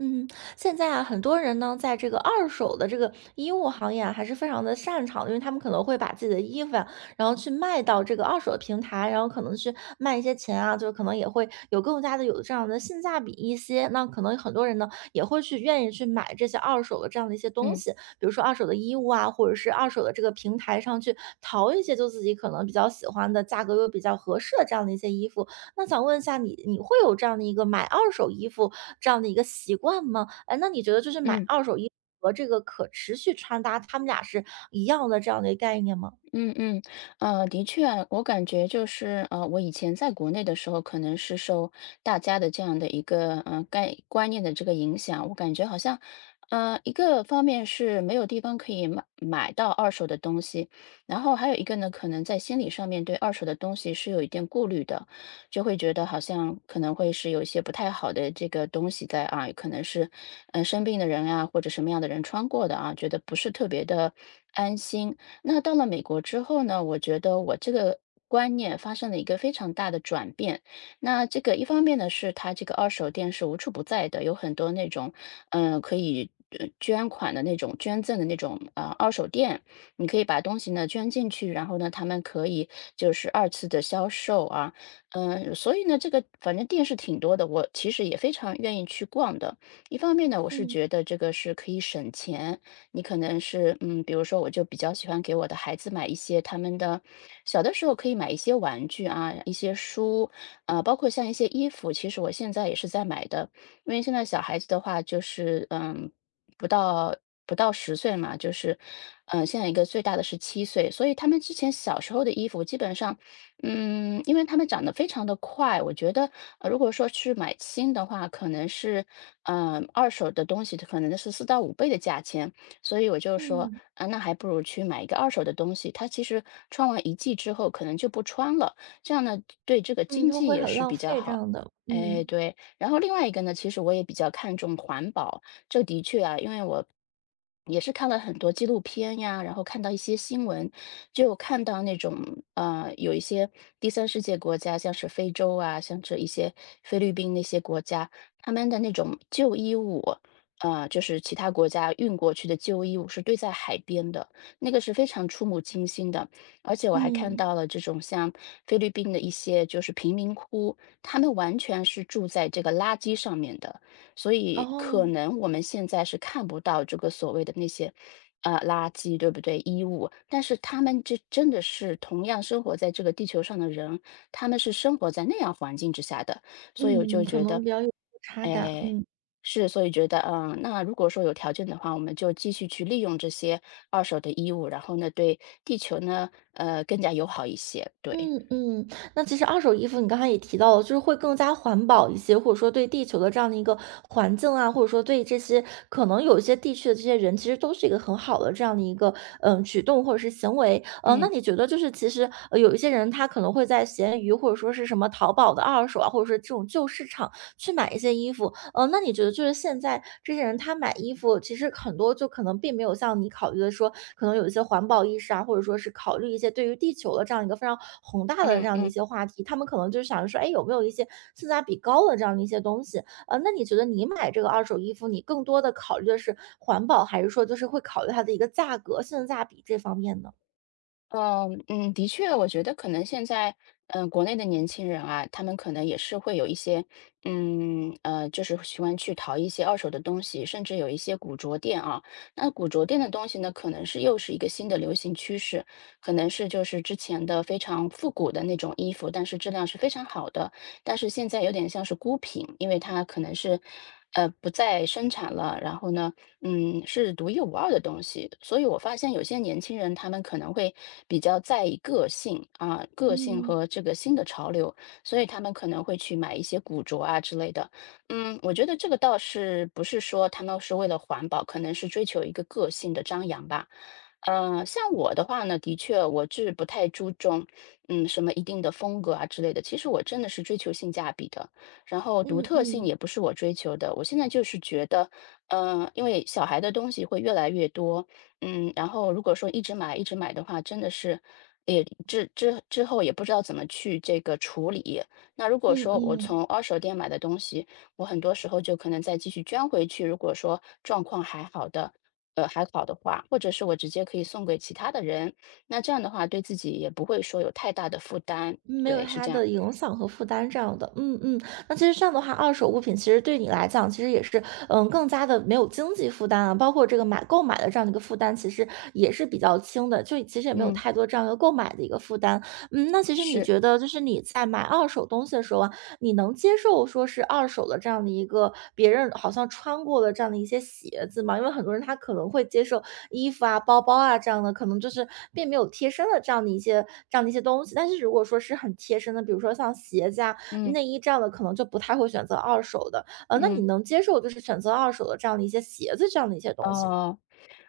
嗯，现在啊，很多人呢，在这个二手的这个衣物行业啊，还是非常的擅长的，因为他们可能会把自己的衣服啊，然后去卖到这个二手的平台，然后可能去卖一些钱啊，就可能也会有更加的有这样的性价比一些。那可能很多人呢，也会去愿意去买这些二手的这样的一些东嗯西，比如说二手的衣物啊，或者是二手的这个平台上去淘一些就自己可能比较喜欢的，价格又比较合适的这样的一些衣服，那想问一下你，你会有这样的一个买二手衣服这样的一个习惯吗？哎，那你觉得就是买嗯二手衣服和这个可持续穿搭，它们俩是一样的这样的一个概念吗？嗯嗯，的确啊，我感觉就是，我以前在国内的时候，可能是受大家的这样的一个概观念的这个影响，我感觉好像，一个方面是没有地方可以买到二手的东西，然后还有一个呢，可能在心理上面对二手的东西是有一点顾虑的，就会觉得好像可能会是有一些不太好的这个东西在啊，可能是生病的人啊，或者什么样的人穿过的啊，觉得不是特别的安心。那到了美国之后呢，我觉得我这个观念发生了一个非常大的转变。那这个一方面呢，是它这个二手店是无处不在的，有很多那种，可以捐款的那种、捐赠的那种二手店，你可以把东西呢捐进去，然后呢，他们可以就是二次的销售啊，所以呢，这个反正店是挺多的，我其实也非常愿意去逛的。一方面呢，我是嗯觉得这个是可以省钱，你可能是比如说我就比较喜欢给我的孩子买一些他们的小的时候可以买一些玩具啊，一些书，包括像一些衣服，其实我现在也是在买的，因为现在小孩子的话就是不到10岁嘛，就是现在一个最大的是7岁，所以他们之前小时候的衣服基本上。嗯，因为他们长得非常的快，我觉得，如果说去买新的话，可能是，二手的东西可能是4到5倍的价钱。所以我就说，嗯啊，那还不如去买一个二手的东西，它其实穿完一季之后可能就不穿了，这样呢，对这个嗯，经就济会也很是浪比较费这好。样的，哎，嗯。对。然后另外一个呢，其实我也比较看重环保，这的确啊，因为我也是看了很多纪录片呀，然后看到一些新闻，就看到那种有一些第三世界国家，像是非洲啊，像这一些菲律宾那些国家，他们的那种旧衣物，就是其他国家运过去的旧衣物是堆在海边的，那个是非常触目惊心的。而且我还看嗯，到了这种像菲律宾的一些就是贫民窟，他们完全是住在这个垃圾上面的，所以可哦，能我们现在是看不到这个所谓的那些。垃圾对不对？衣物，但是他们这真的是同样生活在这个地球上的人，他们是生活在那样环境之下的。所以我就嗯，可觉得，能比较有落差感，哎，嗯。是，所以觉得，那如果说有条件的话，我们就继续去利用这些二手的衣物，然后呢，对地球呢，更加友好一些。对，嗯嗯，那其实二手衣服你刚才也提到了，就是会更加环保一些，或者说对地球的这样的一个环境啊，或者说对这些可能有一些地区的这些人，其实都是一个很好的这样的一个嗯举动或者是行为。那嗯你觉得就是其实有一些人他可能会在闲鱼或者说是什么淘宝的二手啊，或者说这种旧市场去买一些衣服，那你觉得就是现在这些人他买衣服，其实很多就可能并没有像你考虑的说，可能有一些环保意识啊，或者说是考虑一些对于地球的这样一个非常宏大的嗯这样的一嗯。些话题，他们可能就是想着说，哎，有没有一些性价比高的这样的一些东西？那你觉得你买这个二手衣服，你更多的考虑的是环保，还是说就是会考虑它的一个价格、性价比这方面呢？嗯，的确，我觉得可能现在，国内的年轻人啊，他们可能也是会有一些，就是喜欢去淘一些二手的东西，甚至有一些古着店啊。那古着店的东西呢，可能是又是一个新的流行趋势，可能是就是之前的非常复古的那种衣服，但是质量是非常好的，但是现在有点像是孤品，因为它可能是，不再生产了，然后呢。嗯，是独一无二的东西。所以我发现有些年轻人，他们可能会比较在意个性啊，个性和这个新的潮流，所以他们可能会去买一些古着啊之类的。我觉得这个倒是不是说他们是为了环保，可能是追求一个个性的张扬吧。像我的话呢，的确我是不太注重，什么一定的风格啊之类的。其实我真的是追求性价比的，然后独嗯嗯特性也嗯不是我追求的。我现在就是觉得。因为小孩的东西会越来越多，然后如果说一直买一直买的话，真的是也之后也不知道怎么去这个处理。那如果嗯嗯说我嗯。从二手店买的东西，我很多时候就可能再继续捐回去，如果说状况还好的，还好的话，或者是我直接可以送给其他的人，那这样的话对自己也不会说有太大的负担。没有对，是它这样。的影响和负担这样的，嗯嗯，那其实这样的话，二手物品其实对你来讲，其实也是，嗯，更加的没有经济负担啊，包括这个买购买的这样的一个负担，其实也是比较轻的，就其实也没有嗯，太多这样一个购买的一个负担。嗯，那其实你是，觉得就是你在买二手东西的时候啊，你能接受说是二手的这样的一个别人好像穿过的这样的一些鞋子吗？因为很多人他可能会接受衣服啊、包包啊这样的，可能就是并没有贴身的这样的一些东西。但是如果说是很贴身的，比如说像鞋子啊、嗯内衣这样的，可能就不太会选择二手的。那你嗯，能接受就是选择二手的这样的一些鞋子这样的一些东西吗？哦。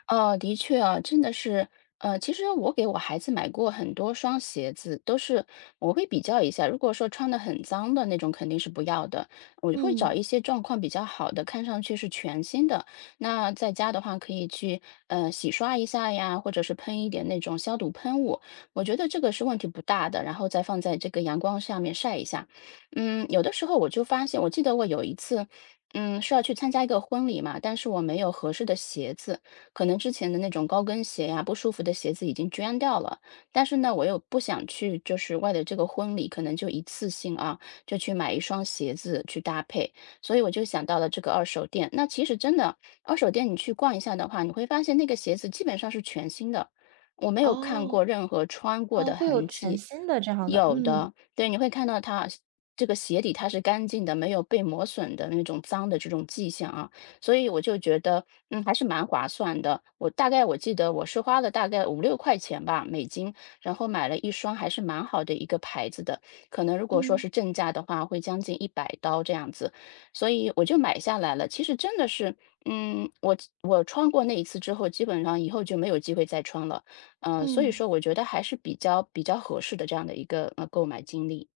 哦，的确啊，真的是，其实我给我孩子买过很多双鞋子，都是我会比较一下，如果说穿的很脏的那种肯定是不要的，我就会找一嗯，些状况比较好的，看上去是全新的。那在家的话，可以去洗刷一下呀，或者是喷一点那种消毒喷雾，我觉得这个是问题不大的，然后再放在这个阳光下面晒一下。有的时候我就发现，我记得我有一次。是要去参加一个婚礼嘛，但是我没有合适的鞋子，可能之前的那种高跟鞋呀、不舒服的鞋子已经捐掉了，但是呢，我又不想去，就是为了这个婚礼，可能就一次性啊，就去买一双鞋子去搭配，所以我就想到了这个二手店。那其实真的，二手店你去逛一下的话，你会发现那个鞋子基本上是全新的，我没有看哦，过任何穿过哦，的会有痕全迹。新的这样的，有嗯的，对，你会看到它这个鞋底它是干净的，没有被磨损的那种脏的这种迹象啊。所以我就觉得，嗯，还是蛮划算的。我大概我记得我是花了大概5、6块钱吧，美金，然后买了一双还是蛮好的一个牌子的，可能如果说嗯是正价的话，会将近100刀这样子，所以我就买下来了。其实真的是，嗯，我我穿过那一次之后，基本上以后就没有机会再穿了。所以嗯。说我觉得还是比较合适的这样的一个购买经历。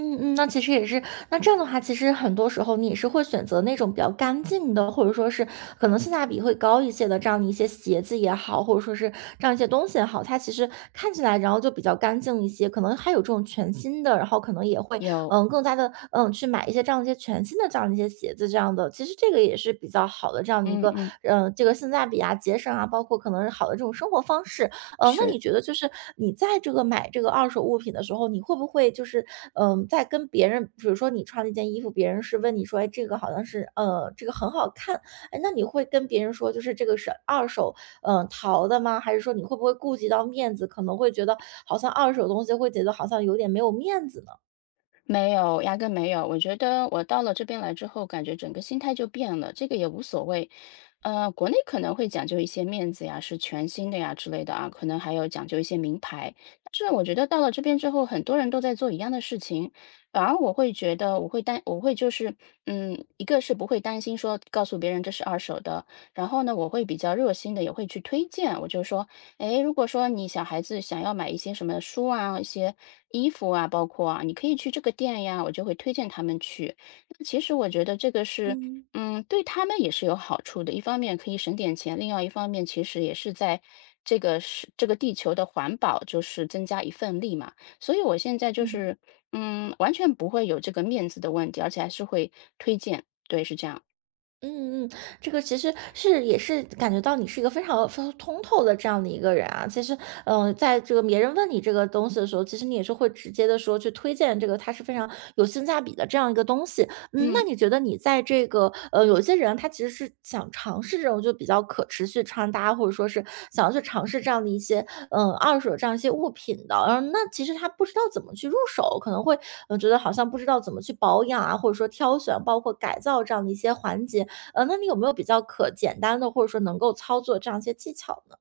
嗯嗯，那其实也是，那这样的话，其实很多时候你也是会选择那种比较干净的，或者说是可能性价比会高一些的这样的一些鞋子也好，或者说是这样一些东西也好，它其实看起来然后就比较干净一些，可能还有这种全新的，然后可能也会有，嗯更加的嗯去买一些这样一些全新的这样的一些鞋子这样的，其实这个也是比较好的这样的一嗯个嗯，嗯这个性价比啊节省啊，包括可能是好的这种生活方式，那是。你觉得就是你在这个买这个二手物品的时候，你会不会就是，嗯，在跟别人，比如说你穿了一件衣服，别人是问你说，哎，这个好像是，这个很好看，哎，那你会跟别人说，就是这个是二手，淘的吗？还是说你会不会顾及到面子，可能会觉得好像二手东西会觉得好像有点没有面子呢？没有，压根没有。我觉得我到了这边来之后，感觉整个心态就变了，这个也无所谓。国内可能会讲究一些面子呀，是全新的呀之类的啊，可能还有讲究一些名牌。但是我觉得到了这边之后，很多人都在做一样的事情，反而我会觉得我会担，我会就是，一个是不会担心说告诉别人这是二手的，然后呢，我会比较热心的也会去推荐，我就说，诶，如果说你小孩子想要买一些什么书啊、一些衣服啊，包括啊，你可以去这个店呀，我就会推荐他们去。那其实我觉得这个是，嗯对他们也是有好处的。一方面可以省点钱，另外一方面其实也是在这个是这个地球的环保，就是增加一份力嘛。所以我现在就嗯。是，完全不会有这个面子的问题，而且还是会推荐。对，是这样。嗯嗯，这个其实是也是感觉到你是一个非常非常通透的这样的一个人啊。其实，嗯、在这个别人问你这个东西的时候，其实你也是会直接的说去推荐这个，它是非常有性价比的这样一个东西。嗯，那嗯。你觉得你在这个有些人他其实是想尝试这种就比较可持续穿搭，或者说是想要去尝试这样的一些嗯二手这样一些物品的，然后那其实他不知道怎么去入手，可能会嗯觉得好像不知道怎么去保养啊，或者说挑选包括改造这样的一些环节。那你有没有比较可简单的，或者说能够操作这样一些技巧呢？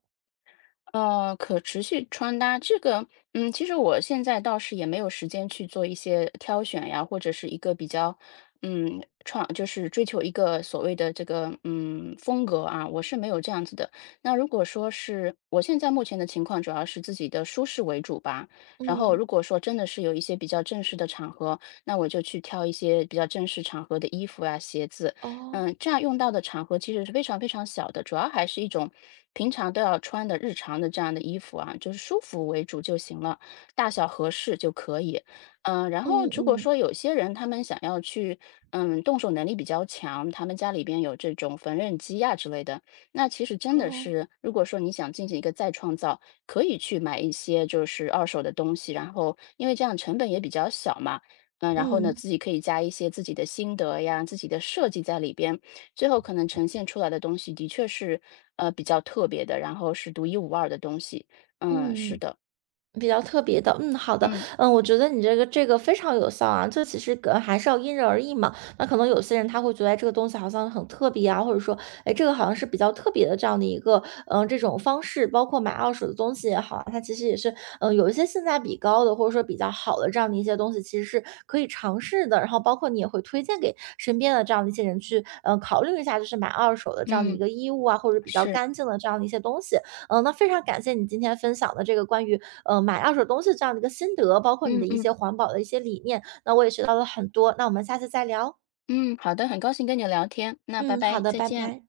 可持续穿搭这个，其实我现在倒是也没有时间去做一些挑选呀，或者是一个比较，就是追求一个所谓的这个，风格啊，我是没有这样子的。那如果说是我现在目前的情况，主要是自己的舒适为主吧。然后如嗯，果说真的是有一些比较正式的场合，那我就去挑一些比较正式场合的衣服啊、鞋子。哦，这样用到的场合其实是非常非常小的，主要还是一种平常都要穿的日常的这样的衣服啊，就是舒服为主就行了，大小合适就可以。然后嗯如果嗯，说有些人他们想要去，动手能力比较强，他们家里边有这种缝纫机呀、之类的，那其实真的哦，是，如果说你想进行一个再创造，可以去买一些就是二手的东西，然后因为这样成本也比较小嘛，然后呢，嗯自己可以加一些自己的心得呀、自己的设计在里边，最后可能呈现出来的东西的确是比较特别的，然后是独一无二的东西。嗯，是嗯。的，比较特别的，嗯，好的，嗯嗯，我觉得你这个非常有效啊，这其实还是要因人而异嘛。那可能有些人他会觉得哎这个东西好像很特别啊，或者说，哎，这个好像是比较特别的这样的一个，嗯、这种方式，包括买二手的东西也好啊，它其实也是，嗯、有一些性价比高的，或者说比较好的这样的一些东西，其实是可以尝试的。然后包括你也会推荐给身边的这样的一些人去，嗯、考虑一下，就是买二手的这样的一嗯个衣物啊，或者比较是，干净的这样的一些东西。嗯，那非常感谢你今天分享的这个关于买二手东西这样的一个心得，包括你嗯的一嗯些环保的一些理念，那我也学到了很多。那我们下次再聊。嗯，好的，很高兴跟你聊天，那拜嗯，好拜，的，再拜见。拜。